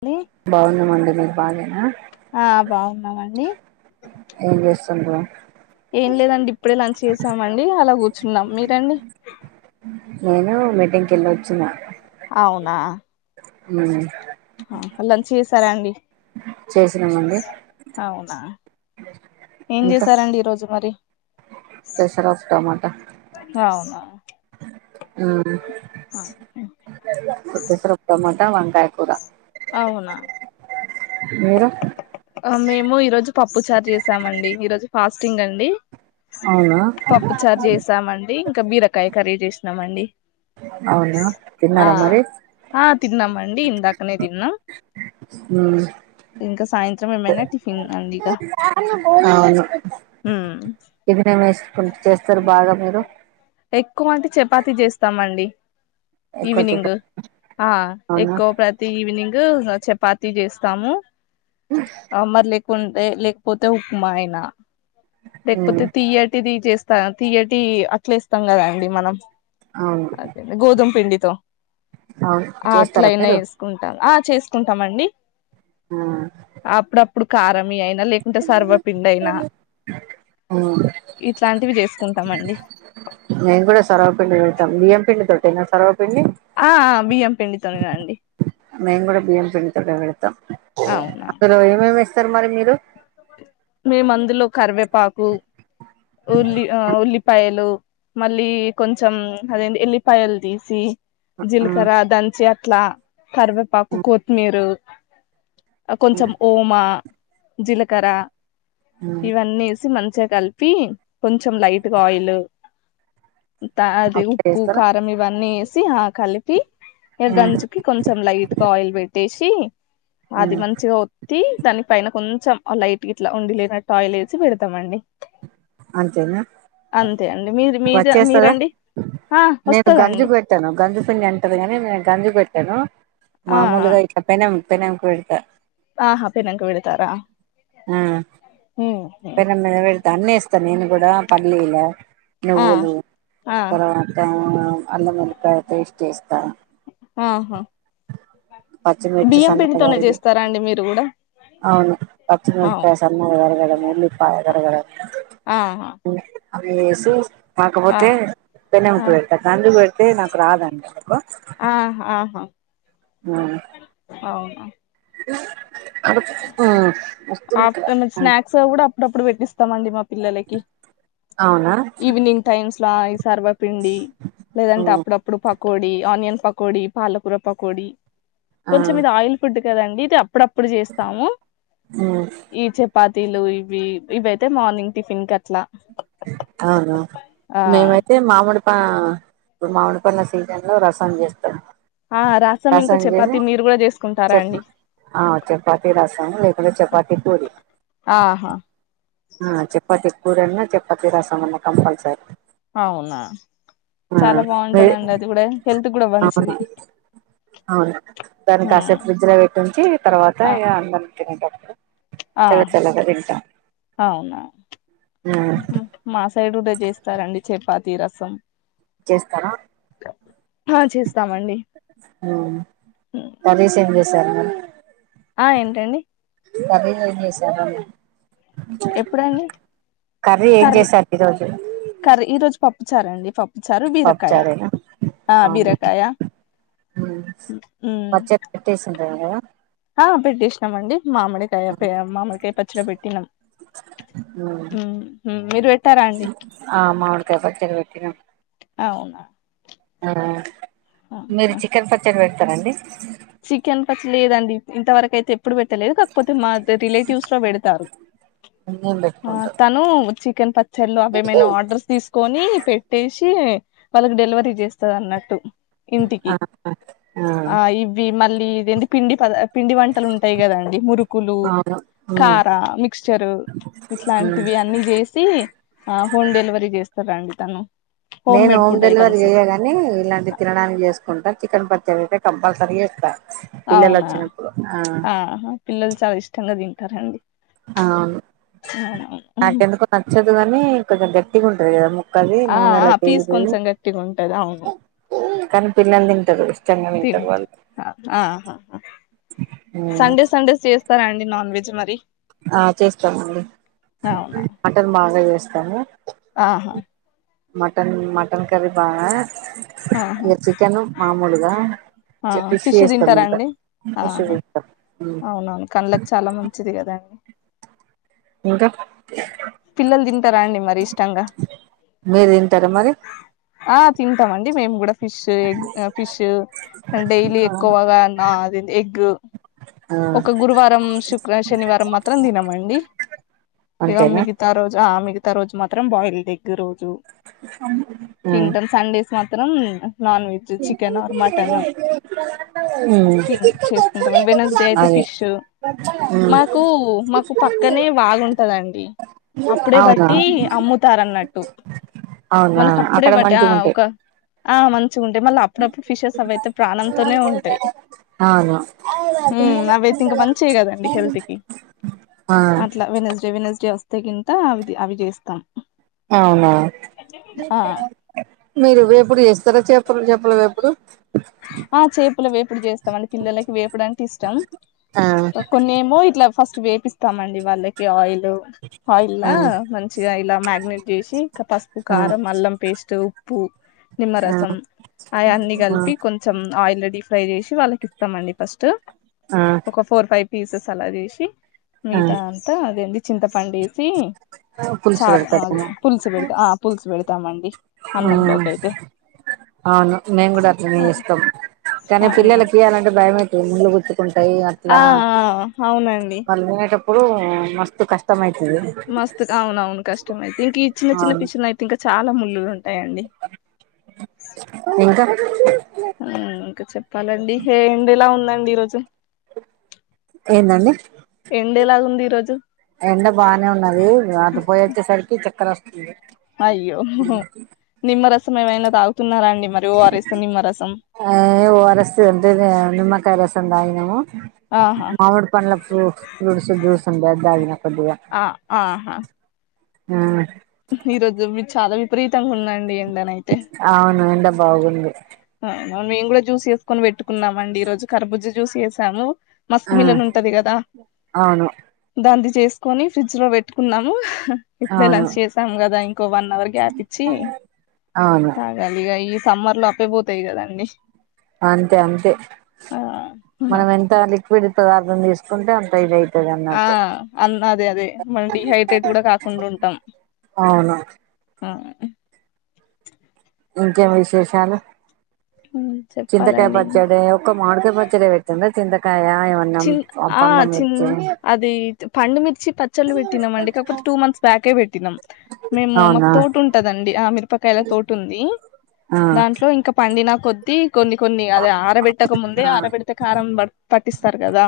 అండి బాగునం అండి మీరు బాగాేనా ఆ బాగున్నామండి ఏం చేస్త ఓహో ఏం లేదండి ఇప్పుడే లంచ్ చేసామండి అలా కూర్చ కూర్చున్నాం మీరండి నేను మీటింగ్కి వెళ్ళి వచ్చిన అవునా ఉమ్ ఆ లంచ్ చెస్ సరే అండి చేసినామండి అవునా ఏం చేసారంండి ఈరోజు మరి ప్రసపప్పు టమాటా అవునా ఉమ్ ఆ, పెసర ఉప్మా మా త వంకాయ కూర అవునా మీరు ఓహో మేము ఈ రోజు పప్పు చార్ చేసామండి ఈ రోజు ఫాస్టింగ్ అండి అవునా పప్పు చారు చేసామండి ఇంకా బీరకాయి కర్రీ చేసినం అండి అవునా ఆ తిన్నారా మరి ఆ తిన్నాం అండి ఇందాకనే తిన్నాం మ్మ్ ఇంకా సాయంత్రం ఏమైనా టిఫిన్ అండి ఇక అవును మ్మ్ టిఫిన్ ఏం వేసుకుని చేస్తారు బాగా మీరు ఎక్కువ అంటే చపాతి చేస్తామం అండి ఎక్కువ చెప్ప ఈవినింగ్ ఆ అవునా ఎకువ ప్రతి ఈవినింగ్ [inaudible] చెపాతి చేస్ తాము ఆ మర్లే కుంటే లేకపోతే ఉప్మా అయినా మ్మ్ లేకపోతే తీయ టి తీ చేస్ తీయేటి అట్లేస్తాం కదాండి మనం అవును అదేం గోధుమ పిండితో అవును ఆ చేస్తారా అట్లయినా మీరు వేసుకుంటాం ఆ చేసుకుంటామండి మ్మ్ అప్పుడుప్పుడు కారం మీ అయినా లేకుంట సర్వ పిండ్ అయినా ఆ ఇట్లాంటివి చేసుకుంటామండి మేము కూడా సర్వ పిండి పెడతాం బియ్యం పిండి తో సేనా సర్వ పిండి ఆ బియ్యం పిండితోనేగండి మేం కూడా బయ్యం పిండి తో టే పెడుతాం అవునా అక్క రోయ మే స్ స మరి మీరూ మేము అందులో కరివె ప్ పాకు ఉల్లి ఆ ఉల్లిపాయలు మళ్ళీ కొంచం అదే అండి ఎల్లిపాయల్ తీసి జీల్కర దంచి యా ట్లా కరివేపాకు కొత్తిమీరు కొంచెం ఓమా జిలకర ఇవన్నీ ఏసి మంత్ చ్చ కల్పి కొంచెం లైట్ గా ఆయిలు అంత అదే అట్లే ఉప్పు వేస్తారా ఖారం ఇవన్నీస్ సి హా కలిపి ఇ గంజుకి కొంచెం లైట్ గా ఆయిల్ పెట్టేస్ టి అది మంచిగా వొత్తి దనిక్ కొంచెం ఆ లైటు గిట్లా ఉండి లేనట్టాయిలేసి పెడతామండి అంతేనా అంతే అండి మీరు మీద వచ్చేస్తదా మీరండి ఆ నేను వస్తదండి గంజుకు వెట్టాను గంజు పిండి అంటది గని నేను గంజు పెట్టాను. ఆ ఆ! మామూలుగా ఇట్లా పెనం పెనాంకు వెడ్తా ఆహా పెనం కు పెడతారా ఆ హ్మ్. హ్మ్. పెనం మీద పెడ్తా అన్నేస్ చ నేను గుడా పల్లిల ఆ నువ్వులు ఆ తర్వాత అల్లం వెళ్ళిపాయ పేస్ట్ చేస్తా ఆహా పచ్చిమిర్చి బియ్యం సన్నగ పిండితోనే తరిగి చేస్తారా అండి మీరు కూడా అవును అవును పచ్చిమిరపకాయ్ సన్నగ తరగడము ఉల్లిపాయ దరగడం ఆహ ఏసేస్ కాకపోతే పెన్నె ఆ ముతి పెడ్తా కందుకు పెడితే నాకు రాదండి ఎందుకో ఆహా ఆహా మ్మ్ అవునా ఇ [inaudible] మ్మ్ వస్తుందిట్ల ఆఫ్టర్నూన్ అ స్నాక్స్ కూడా అప్పుడప్పుడు పెట్టిస్తామండి మప్ పిల్లలకి అవునా ఈవినింగ్ టైమ్స్ స్లాయిస్ సర్వపిండి లేదంటే అప్పుడప్పుడు పక్ కోడి ఆనియన్ పకోడి పాలకూర పకోడి ఆ కొంచం ఇది ఆయిల్ ఫుడ్డు కదండి ఇదప్పుడప్పుడ్ సమో ఈ చపాతిలు ఈ ఇవి ఇవియితే మార్నింగ్ టిఫిన్ కట్లా అవునా మేమైతే మామిడి ఆ ఇప్పుడు మామిడి పండ్ల సీజన్ లో రసం చేస్తడు ఆ ఇంకా రసం చేసి చపాతి మీరు కూడా చేసుకుంటారా చెప్ అండి చపాతి రసం లేకుంటే చపాతి పూరి ఆహా ఆ చప్పతి కూరన్నా చప్పతి రసం అన్నా కంపల్సరీ అవునా ఆ చాలా వే బాగుంటదండి అది కూడా హెల్త్ కూడా అవును మంచిది అవును దానికి ఆ కాసేపు ఫ్రిడ్జ్ లో పెట్టించి తర్వాత ఆ ఇగ [inaudible] ఆ చల్ల చల్లగ తింట అవునా మా సైడ్ కూడా చేస్తారండి చె పాతి రసం చేస్తారా హా చేస్తామండి హుమ్ నరేష్ ఏం చెస్ శర్మత్ ఆ ఏంటండి కర్రీ ఏం చేసారండి ఎప్పుడండి కర్రీ ఏం చేసారు ఈరోజు సరేండి పప్ చారు బీరకాయా పప్పుచారేనా ఆ అవును బీరకాయ హుమ్ అ ఆ పెట్టేసినమండి మామిడికాయ మామిడికాయ పచ్చడి పెట్టినాం ఉమ్ మీరు పెట్టారా అండి ఆ మామిడికాయ పచ్చడి పెట్టినాం అవునా ఆ మీరు చికెన్ పచ్చడి పెట్ రండి చికెన్ పచ్చలీ ఇదన్ ఇంత వరక్ అయితే ఎప్పుడు పెట్టలేదు కాకపోతే మా రిలేటివ్స్ లో పెడతారు నేను ఆ పెట్టుకుంటా తను చి ప చల్లు అవేమైనా ఆర్డర్స్ తీసుకొని పెట్టేసి వాళ్ళకు డెలివరీ చేస్తదన్నట్టు ఇంటికి ఆ ఆ ఇ మళ్ళీ ఇద ఏంది పిండి పద పిండి వంటలు ఉంటాయి కదండి మురుకులు అవును ఉమ్ కార మిక్స్చర్ ఉమ్ ఇట్లాంటివి అన్ని చేసి ఆ హోమ్ డెలివరీ చేస్త రండితను నేను హోమ్ డెలివరీ చేయగాని ఇలాంటి తినడానికి చేసుకుంటా చికెన్ పచ్చడి కంపల్సరి ఇస్తా అవునా ఆ పిల్లలు చాలా ఇష్టంగా దీనికి టారండి అవును నాకు ఎందుకో నచ్చదు కా మే కొద్దిగా గట్టిగా ఉంటది కదా ఉక్కది ఆ నూనె ఆ పీస్ కొంచెం గట్టిగా ఉంటది అవును [unintelligible] కానీ పిల్లంది తింటారు ఇష్టంగా తింటారు తింట వాళ్ళు ఆహా స్తారా అండి నాన్ వెజ్ మరి ఆ చేస్తానండి అవునా మటన్ బాగా చేస్త చేస్తాము ఆహా మటన్ మటన్ కర్రీ బాగా ఆహా ఇగ చికెన్ మామూలుగా ఆ ఫిష్ చేస్తాం ఇంకా తింటారాండి ఫిష్ ఆహా చేస్తాం అవునవును కళ్డ్ళకి చాలా మంచిది కదాండి ఇంకా పిల్లలు తింటారా అండి మరి ఇష్టంగా మీరు తింటారా మరి ఆ తింటాం మేము కూడా ఫిష్ ఎగ్ ఫిష్ డైలీ ఎక్కువగా నా ఆది ఏంది ఎగ్ ఆ ఒక గురువారం శుక్ర శనివారం మాత్రం తినమండి ఇక అంతేనా మిగతా రోజు ఆ మిగితా రోజు మాత్రం బాయిల్డ్ ఎగ్ తింటాం సండేస్ మ మాత్రం non veg chicken or mutton తిన్ చేసుకుంటాం వెనస్డే మ్ అయితే ఫిష్ మాకు మాకు పక్కనే వాగుంటదండి అప్పుడే అవునా బట్టి అమ్ముతారు అన్నట్టు అవునా మనకు అప్పుడే అక్కడ బట్టి ఆ మంచిగుంటాయి ఒక ఆ మన ఉంటాయి మళ్ళీ అప్పుడప్పుడు ఫిషెస్ అవయితే ప్రాణంతోనే ఉంటాయి అవును అవైయితే ఇంకా మంచివి కదండి హెల్త్ కి ఆ అట్లా వెనస్డే వెడ్నెస్డే చేస్తే కింత అవి అవి చేస్తాం అవునా ఆ మీరు వేప్పడు చేస్తారా చేపలు చెపలుపుడు ఆ చేపల వేపుడు చేస్తామండి పిల్లలకి వేపుడు అంటే ఇష్టం కొన్నేమో ఇట్లా ఫస్ట్ వేపిస్తామండి వాళ్ళకి ఆయిల్ ఆయిల్ ల ఆ మంచిగా ఇలా మాగ్నేట్ చేసి ఇంకా పసుపు ఆ కారం అల్లం పేస్ట్ ఉప్పు ఆ నిమ్మరసం ఆయన్ని కలిపి కొంచెం ఆయిల్ ఫ్రై చేసి వాళ్ళకి ఇస్తామండి ఫస్ట్ ఆ ఆ ఒక ఫోర్ ఫైవ్ పీసెస్ అలా చేసి ఆ మిగితా అంత అదెంటి చింత వండేసి పులుసు చార్ పెడతారేమో పుల్సు బెడతం ఆ పుల్సు పెడతామండి అన్నంలోకి అయితే ఆ అవును మేము కూడా అట్లనే ఆ ఇస్తాం కానీ అవునా పిల్లలకి అలాంటి భయమైతే ఎమ్ ఉండకూడదు ఆ అవునండి ఇప్పుడు మస్తు కష్టం అయితది మస్తు అవున అవును కష్టమైతే ఇంక చిన్న చిన్న అవును పిషన్ అయితే ఇంకా చాలా ము లూ ఉంటాయి అండి ఇంకా ఇంకా చెప్పాలండి ఎండ ఇలా ఉందండి ఈరోజు ఏందండి ఎండేలాగు ఉంది ఈరోజు ఎండ బాగానే ఉన్నది అటు పోయిచ్చేసరికి చక్కర వస్తుంది అయ్యో నిమ్మ రసం ఏమైనా తాగుతున్నారాండి మ ఆ ఓ ఆర్ ఎస్ ఉందిగా నిమకాయలు రసం దాగినవ ఆహా మామిడి పండ్ల ఫ్రూట్ ఫ్రూట్స్ జ్యూస్ ఉండే అది తాగిన కొద్దిగా ఆ ఉమ్ ఈరోజు మీరు చాల విపరీత మత్తంగా ఉందండి ఎండనైతే అవును ఎండ బాగుంది వు మేము కూడా జ్యూస్ వేసుకొని పెట్టుకున్నామ అండి ఈ రోజు కరబుజ్ జ్యూస్ చేసాము మస్క్ ఉమ్ మిలన్ ఉంటది కదా అవును దాన్నీ చేసుకొని ఫ్రిడ్జ్ లో పెట్టుకున్నాము ఇప్పుడే అవును లంచ్ చేసాం కదా ఇంకో వన్ అవర్ గ్యాప్ ఇచ్చి అవును తాగాలి ఇగ సమ్మర్ లో అప్పేపోతే అంతే కదండి అంతే అంతే ఆ మనం ఎంత లీక్ లిక్విడ్ పదార్థం తీసుకుంటే అంత ఇై ఆ అ అదే అదే మనం డడిహైడ్రేట్ కూడా కాకుండా ఉంటాం అవును ఆ ఇంకేం విశేషాలు చింతకాయ చెప్పాలండి పచ్చడి ఒక మాడికాయ పచ్చడి పెట్టిండు చింతకాయ కాయా చిన్ ఆ చిన్ అది పండుమిర్చి పచ్చళ్ళు పెట్టినాం అండి కాకపోతే టూ మంత్స్ బ్యాకే పెట్టినాం మేము మాకు అవునా తోటు ఉంటదండి ఆ మీరు మీరాపకాయలా తోట ఉంది ఆ దాంట్లో ఇంకా పండి నా కొద్ది కొన్ని కొన్ని అదే ఆరబెట్టక ముందే ఆ ఆరబెడితే కారం పట్టిస్త తర్ కదా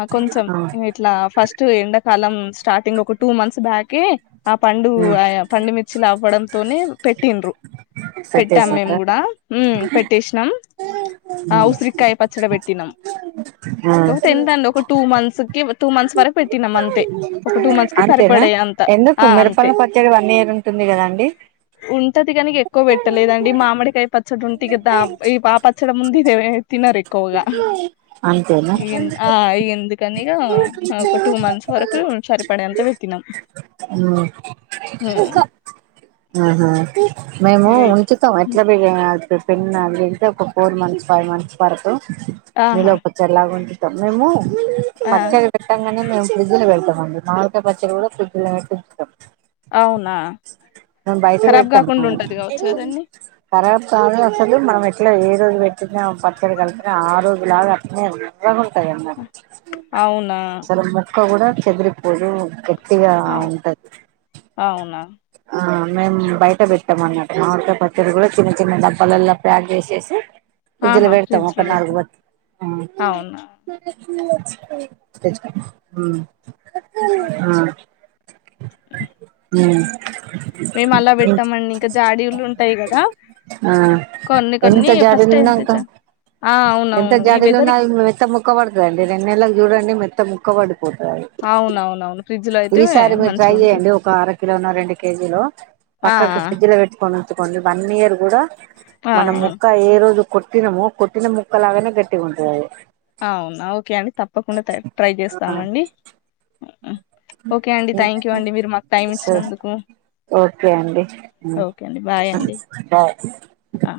ఆ కొంచం ఆ ఇట్లా ఫస్ట్ ఎండాకాలం స్టార్టింగ్ లో ఒక టూ మంత్స్ బ్యాక్ గే ఆ పండూ ఉమ్ అయ్-యా పండుమిర్చి ఆవ్వడంతోనే పెట్టిన్రు పెట్టాం మేము పెట్టేసిండ్రా కూడా మ్ పెట్టేసినాం ఆ ఉసిరికాయ పచ్చడ పెట్ దినం ఆ ఒకతే ఎంతండి ఒక టూ మంత్స్ కి టూ మంత్స్ వరక్ పెట్టినం అంతే ఒక టూ మంత్స్ కి అంతేనా సరిపడే అంత ఎందుకు ఆ మిరపల అంతే వచ్చడి వన్ ఇయర్ ఉంటుంది కదాండి ఉంటది కాని ఎక్కువ పెట్టలేదండి మామిడికాయ పచ్చడి ఉంటంది కదా ఈ ఆ పచ్చడి ముంది ఇవే తి [unintelligible] అంతేనా హ ఆ ఇగ ఎందుకని ఇగ ఒక టూ మంత్స్ వరకు సరిపడేంత పెట్టినాం హ్మ్ ఆహా మేము ఇగ ఇప్ ఉంచుతాం ఎట్లా బి ఆ పే-పెన్న తే ఒక ఫోర్ మంత్స్ ఫైవ్ మంత్స్ వార్ ఆహా నిలువ పచ్చడిలాగుంటుంది తం మేము ఆ పచ్చడి పెట్టంగానే మేము ఫ్రిడ్జ్ లో పెడతాం మామిడికాయ్ పచ్చడి కూడా ఫ్రిడ్జలో పెట్టి ఉంచుతాం అవునా మేము బయట కరాబ్ కాకుండా ఉంటది కావచ్చు కదండీ కరాబ్ కాదు అసలు మనం ఎట్లా ఏ రోజు పెట్టినా పచ్చడి కలి ఆరోజు లాగా అట్లనే నిజంగ సరే అమ్మ అవునా సరేమ్మ ముక్క కూడా చెదిరిపోదూ పతిగా ఆ [unintelligible] ఉంటది అవునా ఆ మేము బయట పెట్టాం అన్నట్టు మామిడికాయ పచ్చడి కూడా చిన్న చిన్న డబ్బాల్లలా ప్యాక్ చేసేసి ఇజ్జులో ఆహా పెడతం ఫ్రిడ్జ్ ఒక లో నాలుగు పెడతాం బత్ అవునా ఫ్రిజ్ లొ మ్ ఆ హ్మ్ మేము అలా పెట్టామండి ఇంకా జాడీలు ఉంటాయి కదా ఆ కొన్ని కొన్ని ఎంత ఫస్ట్ జాడీలున్నాకా ఎంతచ్చ ఆ ఎంత అవునవును ఈ జాడీలు ఉన్నా వెదర్కి మెత్త ముక్క పడతాది అండి రెండు నెలకి చూడండి మెత్త ముక్క ఒకవడు అవునవునవును ఫ్రిడ్జ్ లో అయితే ఈసారి మీరు ట్రై మంచిగా ఉంటాయి చేయండి ఒక అర కిలో న రెండు కిలో కేజీలో లో ఆ పక్కకు ఫ్రిడ్జ్ లో పెట్టుకోనా ఇ [unintelligible] వన్ ఇయర్ కూడా ఆ మన ఆ! ముక్క ఏ రోజు కొటినము కొట్టిన ముక్కలగానే గట్టిగా ఉంటుందిది అవునా ఓకే అండి తప్పకుండా ట్రై చేస్తాం అండి థ్యాంక్ యూ అండి మీరు మాకు టైం సే ఇచ్చినందుకు ఓకే అండి ఓకే అండి బాయ్ అండి బాయ్ ఆ